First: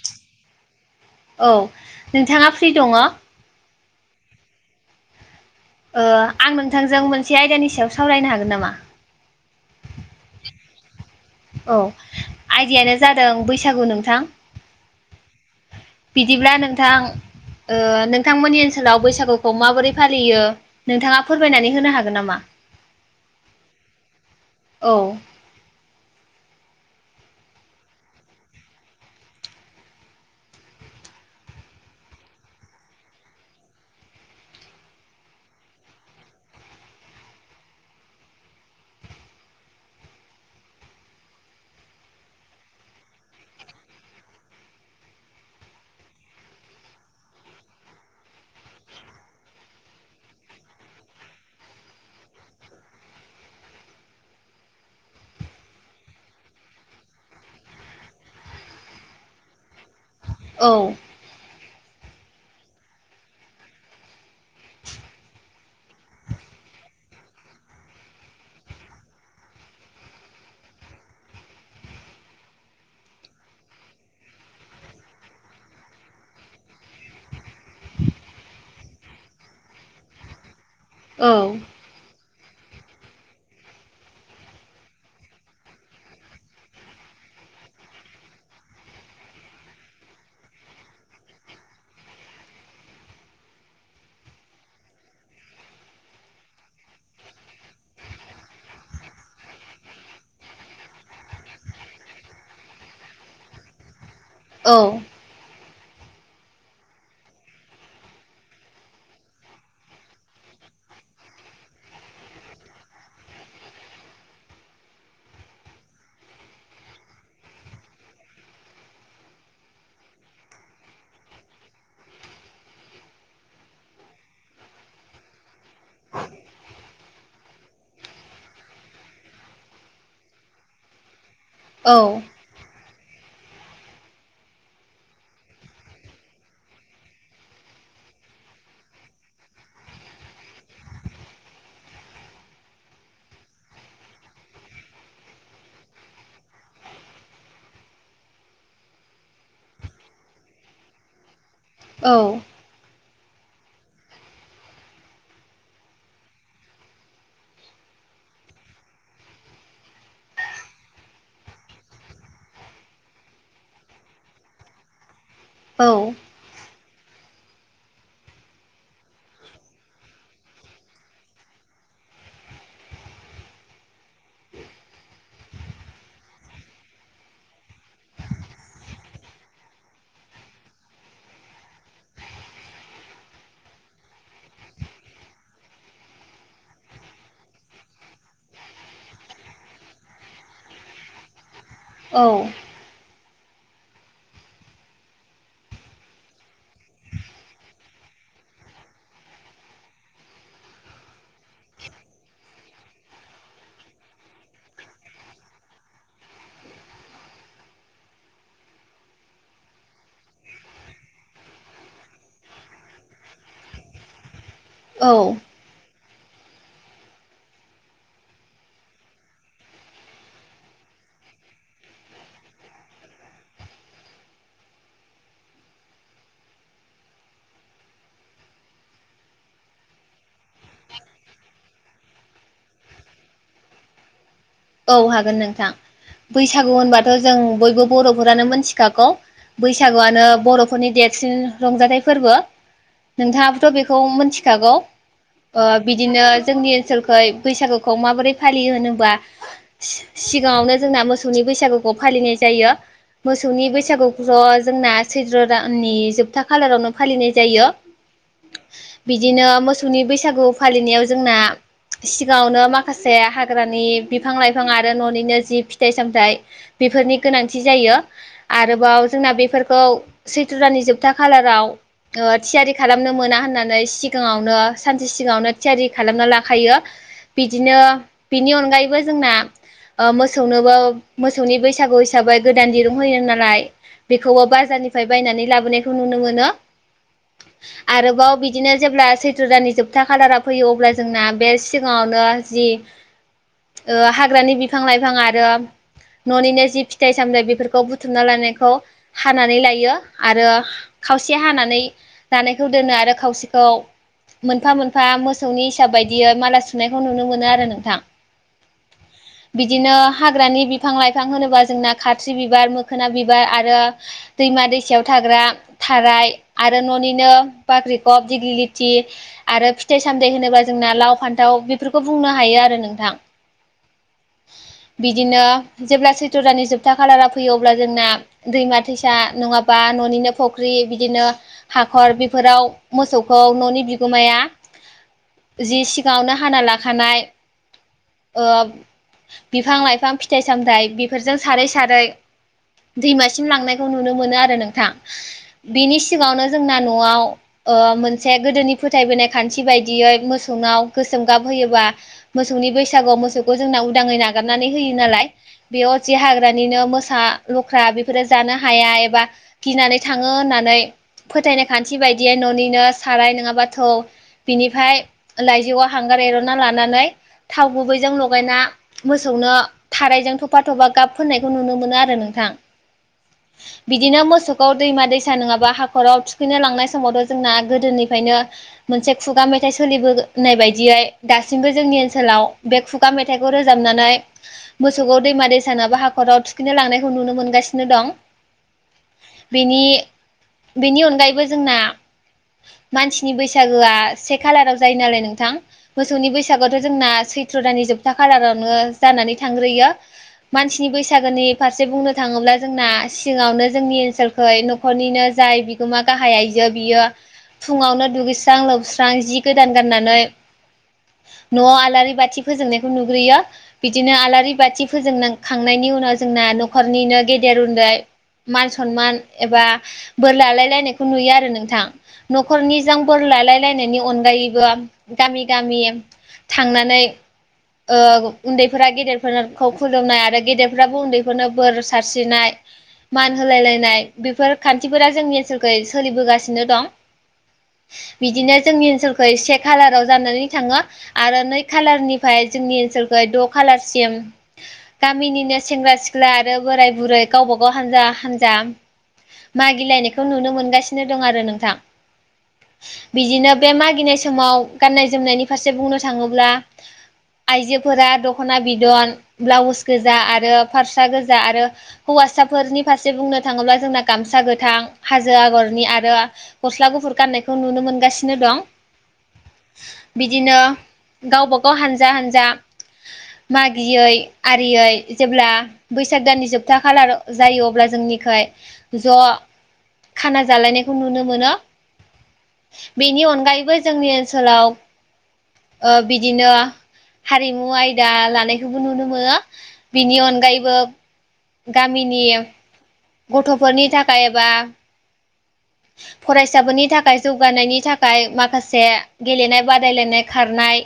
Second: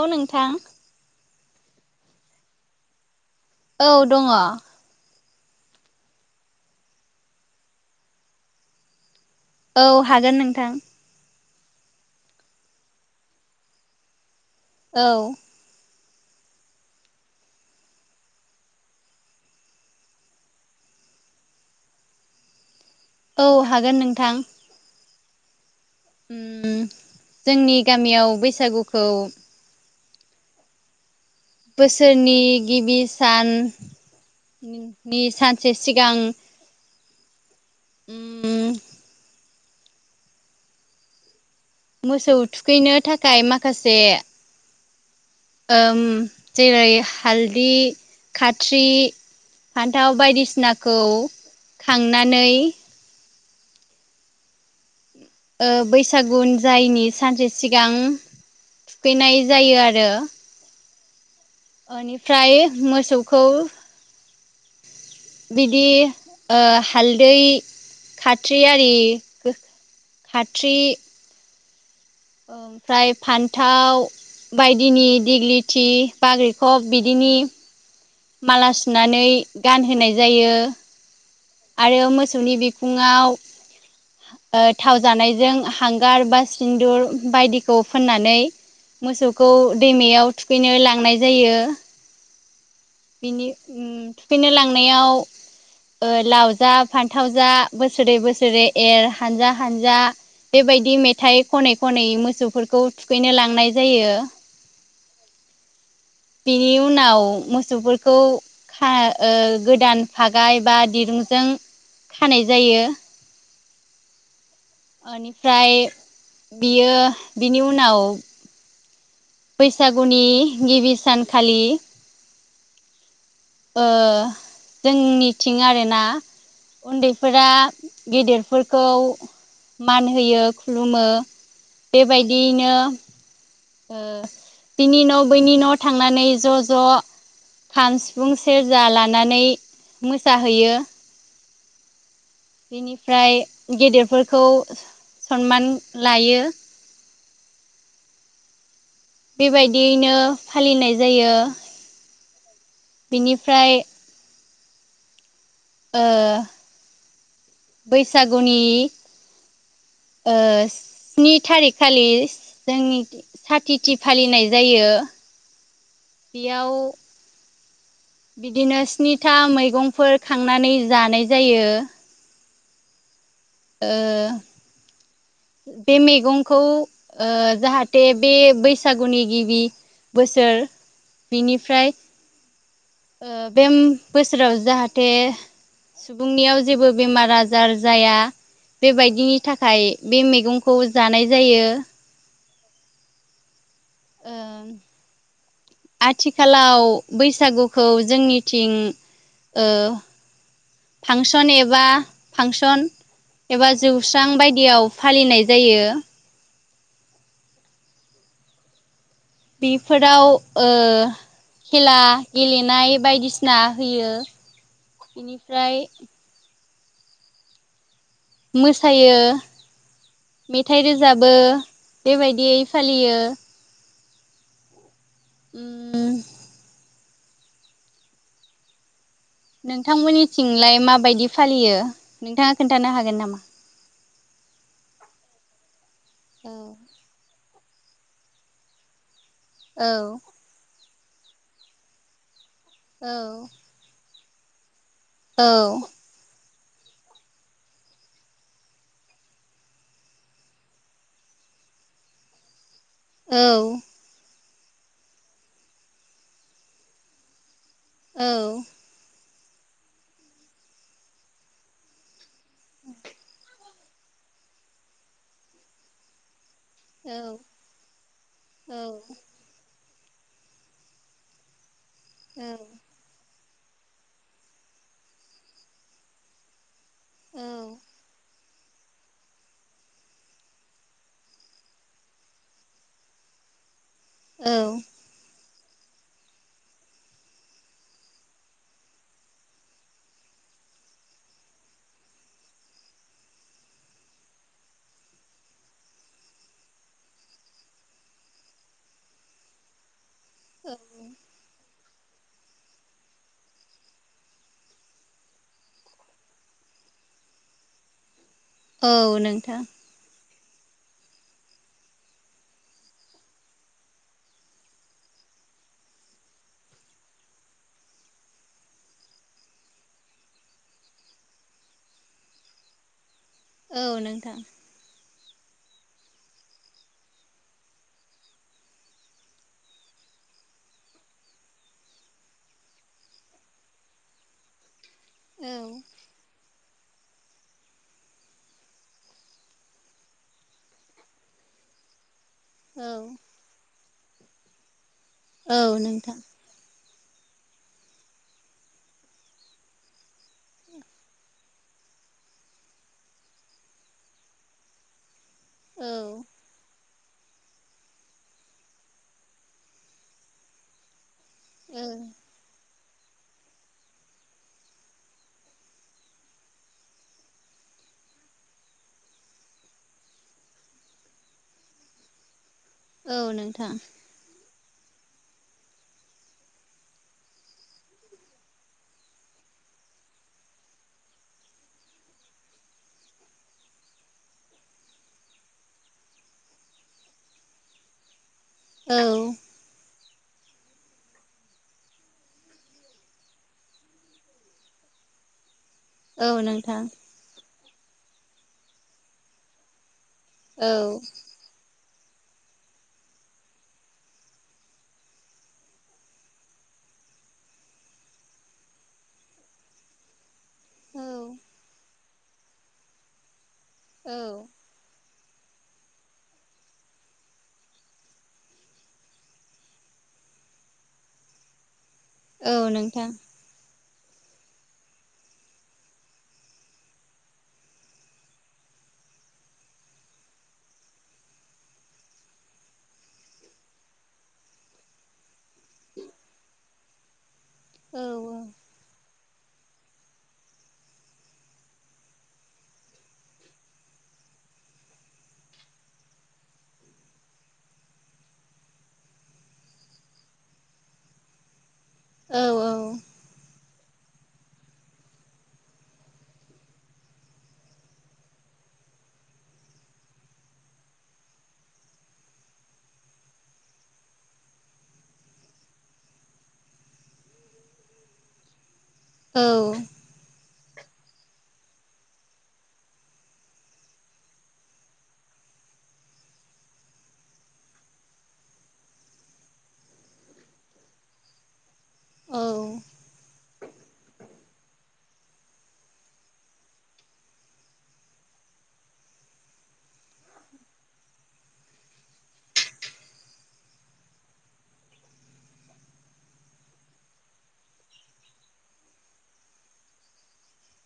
औ नोंथां औ नोंथाङा फ्रि दङ औ दङ ओ आं नोंथांजों मोनसे आयदानि सायाव सावरायनो हागोन नामा औ हागोन नोंथां औ आइडायानो जादों बैसागु नोंथां औ बिदिब्ला नोंथां ओ नोंथांमोननि ओनसोलाव बैसागुखौ माबोरै फालियो नोंथाङा फोरमायनानै होनो हागोन नामा [unintelligible] औ हागोन नोंथां औ उम जोंनि गामियाव बैसागुखौ बोसोरनि गिबि सान नि सानसे सिगां उम मोसौ थुखैनो थाखाय माखासे ओम जेरै हालदै खाथ्रि फान्थाव बायदिसिनाखौ खांनानै बैसागु जायनि सानसे सिगां थुखैनाय जायो आरो। औ। बेनिफ्राय मोसौखौ बिदि हालदै खाथ्रि आरि खाथ्रि ओमफ्राय फान्थाव बायदिनि दिग्लिथि बााग्रिखब बिदिनि माला सुनानै गानहोनाय जायो। औ आरो मोसौनि बिखुङाव थाव जानायजों हांगार बा सिन्दुर बायदिखौ फोननानै मोसौखौ दैमायाव थुखैनो लांनाय जायो। बिनि थुखैनो लांनायाव लाव जा फान्थाव जा बोसोरै बोसोरै एर हानजा हानजा बेबायदि मेथाइ खनै खनै मोसौफोरखौ थुखैनो लांनाय जायो। अ। बिनि उनाव मोसौफोरखौ खा ओ गोदान फागाय बा दिरुंजों खानाय जायो। बेनिफ्राय बियो बिनि उनाव बैसागुनि गिबि सानखालि ओ जोंनिथिं आरो ना। उन्दैफोरा गेदेरफोरखौ मान होयो खुलुमो औ बेबायदियैनो ओ बिनि न' बैनि न' थांनानै ज' ज' खाम सिफुं सेरजा लानानै मोसाहैयो। बेनिफ्राय गेदेरफोरखौ सनमान लायो। बेबायदियैनो फालिनाय जायो। औ। बिनिफ्राय ओ बैसागुनि [inaudible] ओ स्नि थारिख खालि जोंनि साथिथि फालिनाय जायो। औ बेयाव बिदिनो स्निथा मैगंफोर खांनानै जानाय जायो। ओ बे मैगंखौ ओ जाहाथे बे बैसागुनि गिबि बोसोर बिनिफ्राय ओ बे बोसोराव जाहाथे सुबुंनियाव जेबो बेमार आजार जाया बेबायदिनि थाखाय बे मैगंखौ जानाय जायो। औ। ओ आथिखालाव बैसागुखौ जोंनिथिं ओ फांसन एबा फांसन एबा जौस्रां बायदियाव फालिनाय जायो। बेफोराव ओ खेला गेलेनाय बायदिसिना होयो औ बेनिफ्राय मोसायो मेथाइ रोजाबो बेबायदियै फालियो। उम नोंथांमोननिथिंलाय माबायदि फालियो नोंथाङा खोन्थानो हागोन नामा [unintelligible] औ हागोन नोंथां बैसागु होनबाथ' जों बयबो बर'फोरानो मोनथिखागौ औ बैसागुवानो बर'फोरनि देरसिन रंजाथाइ फोरबो औ नोंथाङाबोथ' बेखौ मिथिखागौ औ ओ बिदिनो जोंनि ओनसोलखै बैसागुखौ माबोरै फालियो होनोबा सिगाङावनो जोंना मोसौनि बैसागुखौ फालिनाय जायो औ मोसौनि बैसागुखौ जोंना सैत्र दाननि जोबथा खालारावनो फालिनाय जायो औ बिदिनो मोसौनि बैसागु फालिनायाव जोंना सिगाङावनो माखासे हाग्रानि बिफां लाइफां आरो न'निनो जि फिथाइ सामथाइ बेफोरनि गोनांथि जायो आरोबाव जोंना बेफोरखौ सैत्र दानि जोबथा खालाराव ओ थियारि खालामनो मोना होननानै सिगाङावनो सानसे सिगाङावनो थियारि खालामना लाखायो बिदिनो औ बिनि अनगायै जोंना मोसौनोबो मोसौनि बैसागु हिसाबै गोदान दिरुं होयो नालाय बेखौबो औ बाजारनिफ्राय बायनानै लाबोनायखौ नुनो मोनो आरोबाव बिदिनो जेब्ला सैथ्र दाननि जोबथा खालारा फैयो अब्ला जोंना बे सिगाङावनो ओ जि हाग्रानि बिफां लाइफां आरो न'निनो जि फिथाइ सामथाय बेफोरखौ बुथुमना लानायखौ हानानै लायो आरो औ खावसेया हानानै जानायखौ दोनो आरो खावसेखौ मोनफा मोनफा मोसौनि हिसाब बायदियै माला सुनायखौ नुनो मोनो आरो नोंथां औ नोंथां बिदिनो हाग्रानि बिफां लाइफां होनोबा जोंना खाथि्रि बिबार मोखोना बिबार आरो दैमा दैसायाव था ग्रा थाराय आरो न'निनो बाखि्खब दिग्लिलिथि आरो फिथाय उन्दै होनोबा जोंना लाव फान्थाव बेफोरखौ बुंनो हायो आरो नोंथां औ नोंथां बिदिनो जेब्ला सैथ' दानि जोबथा खालारा फैयो अब्ला जोंना दैमा दैसा नङाबा न'निनो फुख्रि बिदिनो हाखर बेफोराव मोसौखौ न'नि बिगोमाया औ जि सिगाङावनो हाना लाखानाय ओ बिफां लाइफां फिथाइ सामथायाइ बेफोरजों सारै सारै औ दैमासिम लांनायखौ नुनो मोनो आरो नोंथां औ बेनि नोंथां सिगाङनो जोंना न'आव ओ मोनसे गोदोनि फोथायबोनाय खान्थि बायदियै मोसौनाव गोसोम गाब होयोबा मोसौनि बै सागुआव मोसौखौ जोंना उदाङै नागारनानै होयो नालाय औ बेयावसे हाग्रानिनो मो सा लख्रा बेफोरो जानो हाया एबा गिनानै थाङो होननानै फोथायनाय औ खान्थि बायदियै न'निनो साराय नङाब थौ बिनिफ्राय लाइजौआव हांगार एर'ना लानानै थाव गुबैजों लगायना मोसौनो थारायजों थफा थफा गाब फोननायखौ नुनो मोनो आरो नोंथां औ नोंथां बिदिनो मोसौखौ दैमा दैसा नङाबा हाखराव थुखैनो लांनाय समावथ' जोंना गोदोनिफ्रायनो मोनसे खुगा मे थाइ सोलिबोनाय बायदियै दासिमबो जोंनि ओनसाव बे खुगा मेथाइखौ रोजाबनानै मोसौखौ दैमा दैसानाबा हाखराव थुखिनो लांनायखौ नुनो मोनगासिनो दं औ बेनि बेनि अनगायैबो जोंना मानसिनि बैसागोआ से खालाराव जायो नालाय नोंथां मोसौनि नोंथां बैसागआवथ' जोंना सैथ्र' दान जोबथा खालारावनो जानानै थांग्रोयो औ मानसिनि बैसागोनि फारसे बुंनो थाङोब्ला जोंना सिङावनो जोंनि ओनसोलखै न'खरनिनो जाय बिगोमा गाहाय आइजो बियो फुङावनो दुगैस्रां लोबस्रां जि गोदान गाननानै औ। न'आव आलारि बाथि फोजोंनायखौ नुग्रोयो बिदिनो औ आलारि बाथि फोजों खांनायनि उनाव जोंना न'खरनिनो गेदेर उन्दै मान सनमान एबा बोर लालायलायनायखौ नुयो आरो नोंथां। औ न'खर नि नोंथां जांफोर लाायलायलायनायनि अनगायैबो गामि गामि थांनानै ओ उन्दैफोरा गेदेरफोरखौ खुलुमनाय आरो गेदेरफ्राबो उन्दैफोरनो बोर सारस्रिनाय मान होलाय लायनाय बेफोर खान्थिफोरा जोंनि ओनसोलख सोलिबोगासिनो दं। औ बिदिनो जोंनि ओनसोलखौ एसे खालाराव जानानै थाङो आरो नै खालारनिफ्राय जोंनि ओनसोलख द' खालारसिम गामिनिनो सेंग्रा सिख्ला ब्ला आरो बोराय बुरै गावबा गाव हानजा हान्जा मागिलायनायखौ नुनो मोनगासिनो दं आरो नोंथां। औ बिदिनो बे मागिनाय समाव गान्नाय जोमनायनि फारसे बुंनो थाङोब्ला आइजोफोरा दख'ना बिदन ब्लाउस गोजा आरो फारसा गोजा आरो हौवा साफोरनि फारसे बुंनो थाङोब्ला जोंना गामसा गोथां हाजो आगरनि आरो गस्ला गुफुर फाननायखौ नुनो मोनगासिनो दं औ बिदिनो गावबागाव हानजा हानजा मागियै आरियै जेब्ला बैसाग दाननि जोबथा खालार जायो अब्ला जोंनिख ज' खाना जालायनायखौ नुनो मोनो औ बेनि अनगायैबो जोंनि ओनसोलाव बिदिनो हारिमु आयदा लानायखौबो नुनो मोनो बिनि अनगायैबो गामिनि गथ'फोरनि थाखायबा फरायसाफोरनि थाखाय जौगानायनि थाखाय माखासे गेलेनाय बादायलायनाय खारनाय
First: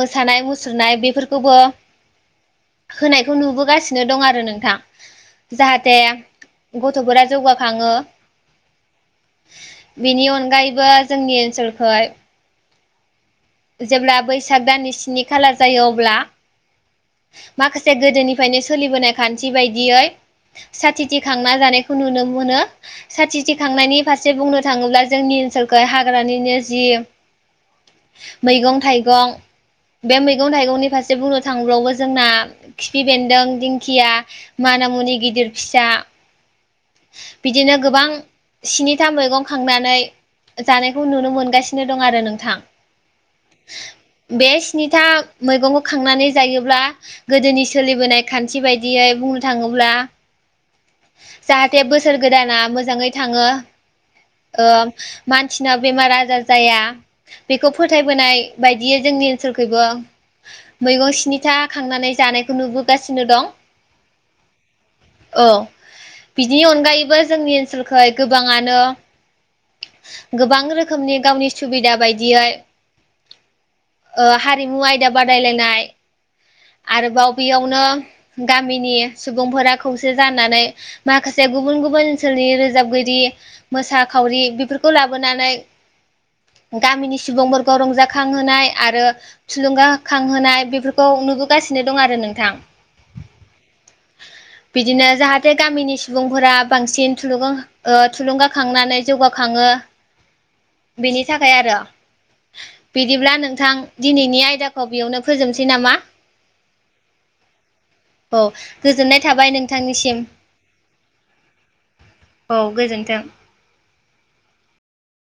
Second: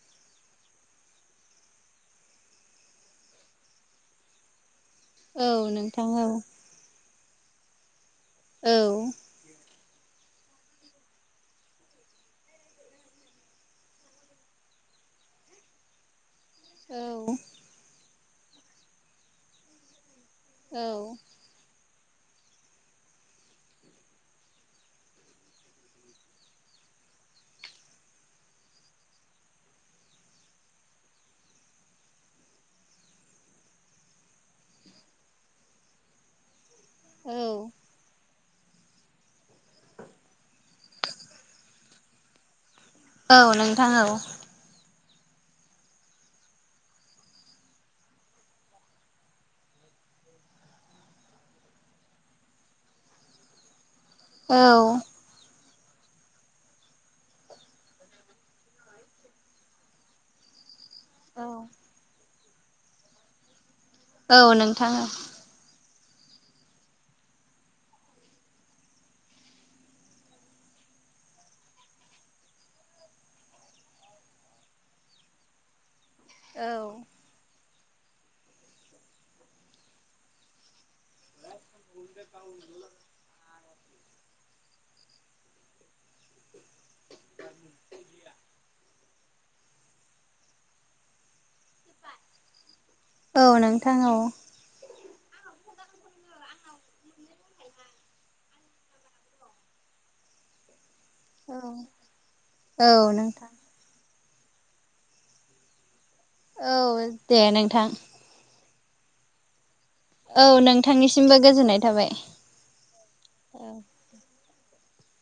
मोसानाय मुसुरनाय बेफोरखौबो होनायखौ नुबोगासिनो दं आरो नोंथां औ नों दे गथ'फोरा जौगाखाङो औ बेनि अनगायैबो जोंनि ओनसोलखाय जेब्ला बैसाग दाननि स्नि खाला जायो अब्ला औ माखासे गोदोनिफ्रायनो सोलिबोनाय खान्थि बायदियै औ साथिथि खांना जानाय खौ नुनो मोनो साथि थखांनायनि फारसे बुंनो थाङोब्ला जोंनि ओनसोलखौाय हाग्रानिनो जि [unintelligible] मैगं थाइगं बे मैगं थाइगंनि फारसे बुंनो थांबावबो जोंना खिफि बेन्दों दिंखिया माना मुनि गिदिर फिसा बिदिनो गोबां स्निथा मैगं खांनानै जानायखौ नुनो मोनगासिनो दं आरो नोंथां औ नोंथां औ बे स्निथा मैगंखौ खांनानै जायोब्ला गोदोनि सोलिबोनाय खान्थि बायदियै बुंनो थाङोब्ला [unintelligible] जाहाथे बोसोर गोदाना मोजाङै थाङो औ मानसि बिसिनाव बेमार आजार जाया बेखौ फोथायबोनाय बायदियै जोंनि ओनसोलखैबो मैगं स्निथा खांनानै जानायखौ नुबोगासिनो दं औ नोंथाङो औ बिनि अनगायैबो जोंनि ओनसोलखै गोबाङानो गोबां रोखोमनि गावनि सुबिदा बायदियै हारिमु आयदा बादायलायनाय आरोबाव बेयावनो गामिनि सुबुंफोरा खौसे जानानै माखासे गुबुन गुबुन ओनसोलनि रोजाबगिरि मोसा खावरि बेफोरखौ लाबोनानै गामिनि सुबुंफोरखौ रंजाखांहोनाय आरो थुलुंगाखांहोनाय बेफोरखौ नुबो दं आरो नोंथां बिदिनो जाहाथे गामिनि सुबुंफोरा बांसिन थुलुंगाखांनानै जौगाखाङो बिनि थाखाय आरो बिदिब्ला नोंथां दिनैनि आयदाखौ बेयावनो फोजोबसै नामा। औ दे नोंथां औ गोजोननाय थाबाय नों औ नोंथांनिसिमबो गोजोननाय थाबाय औ गोजोन्थों। औ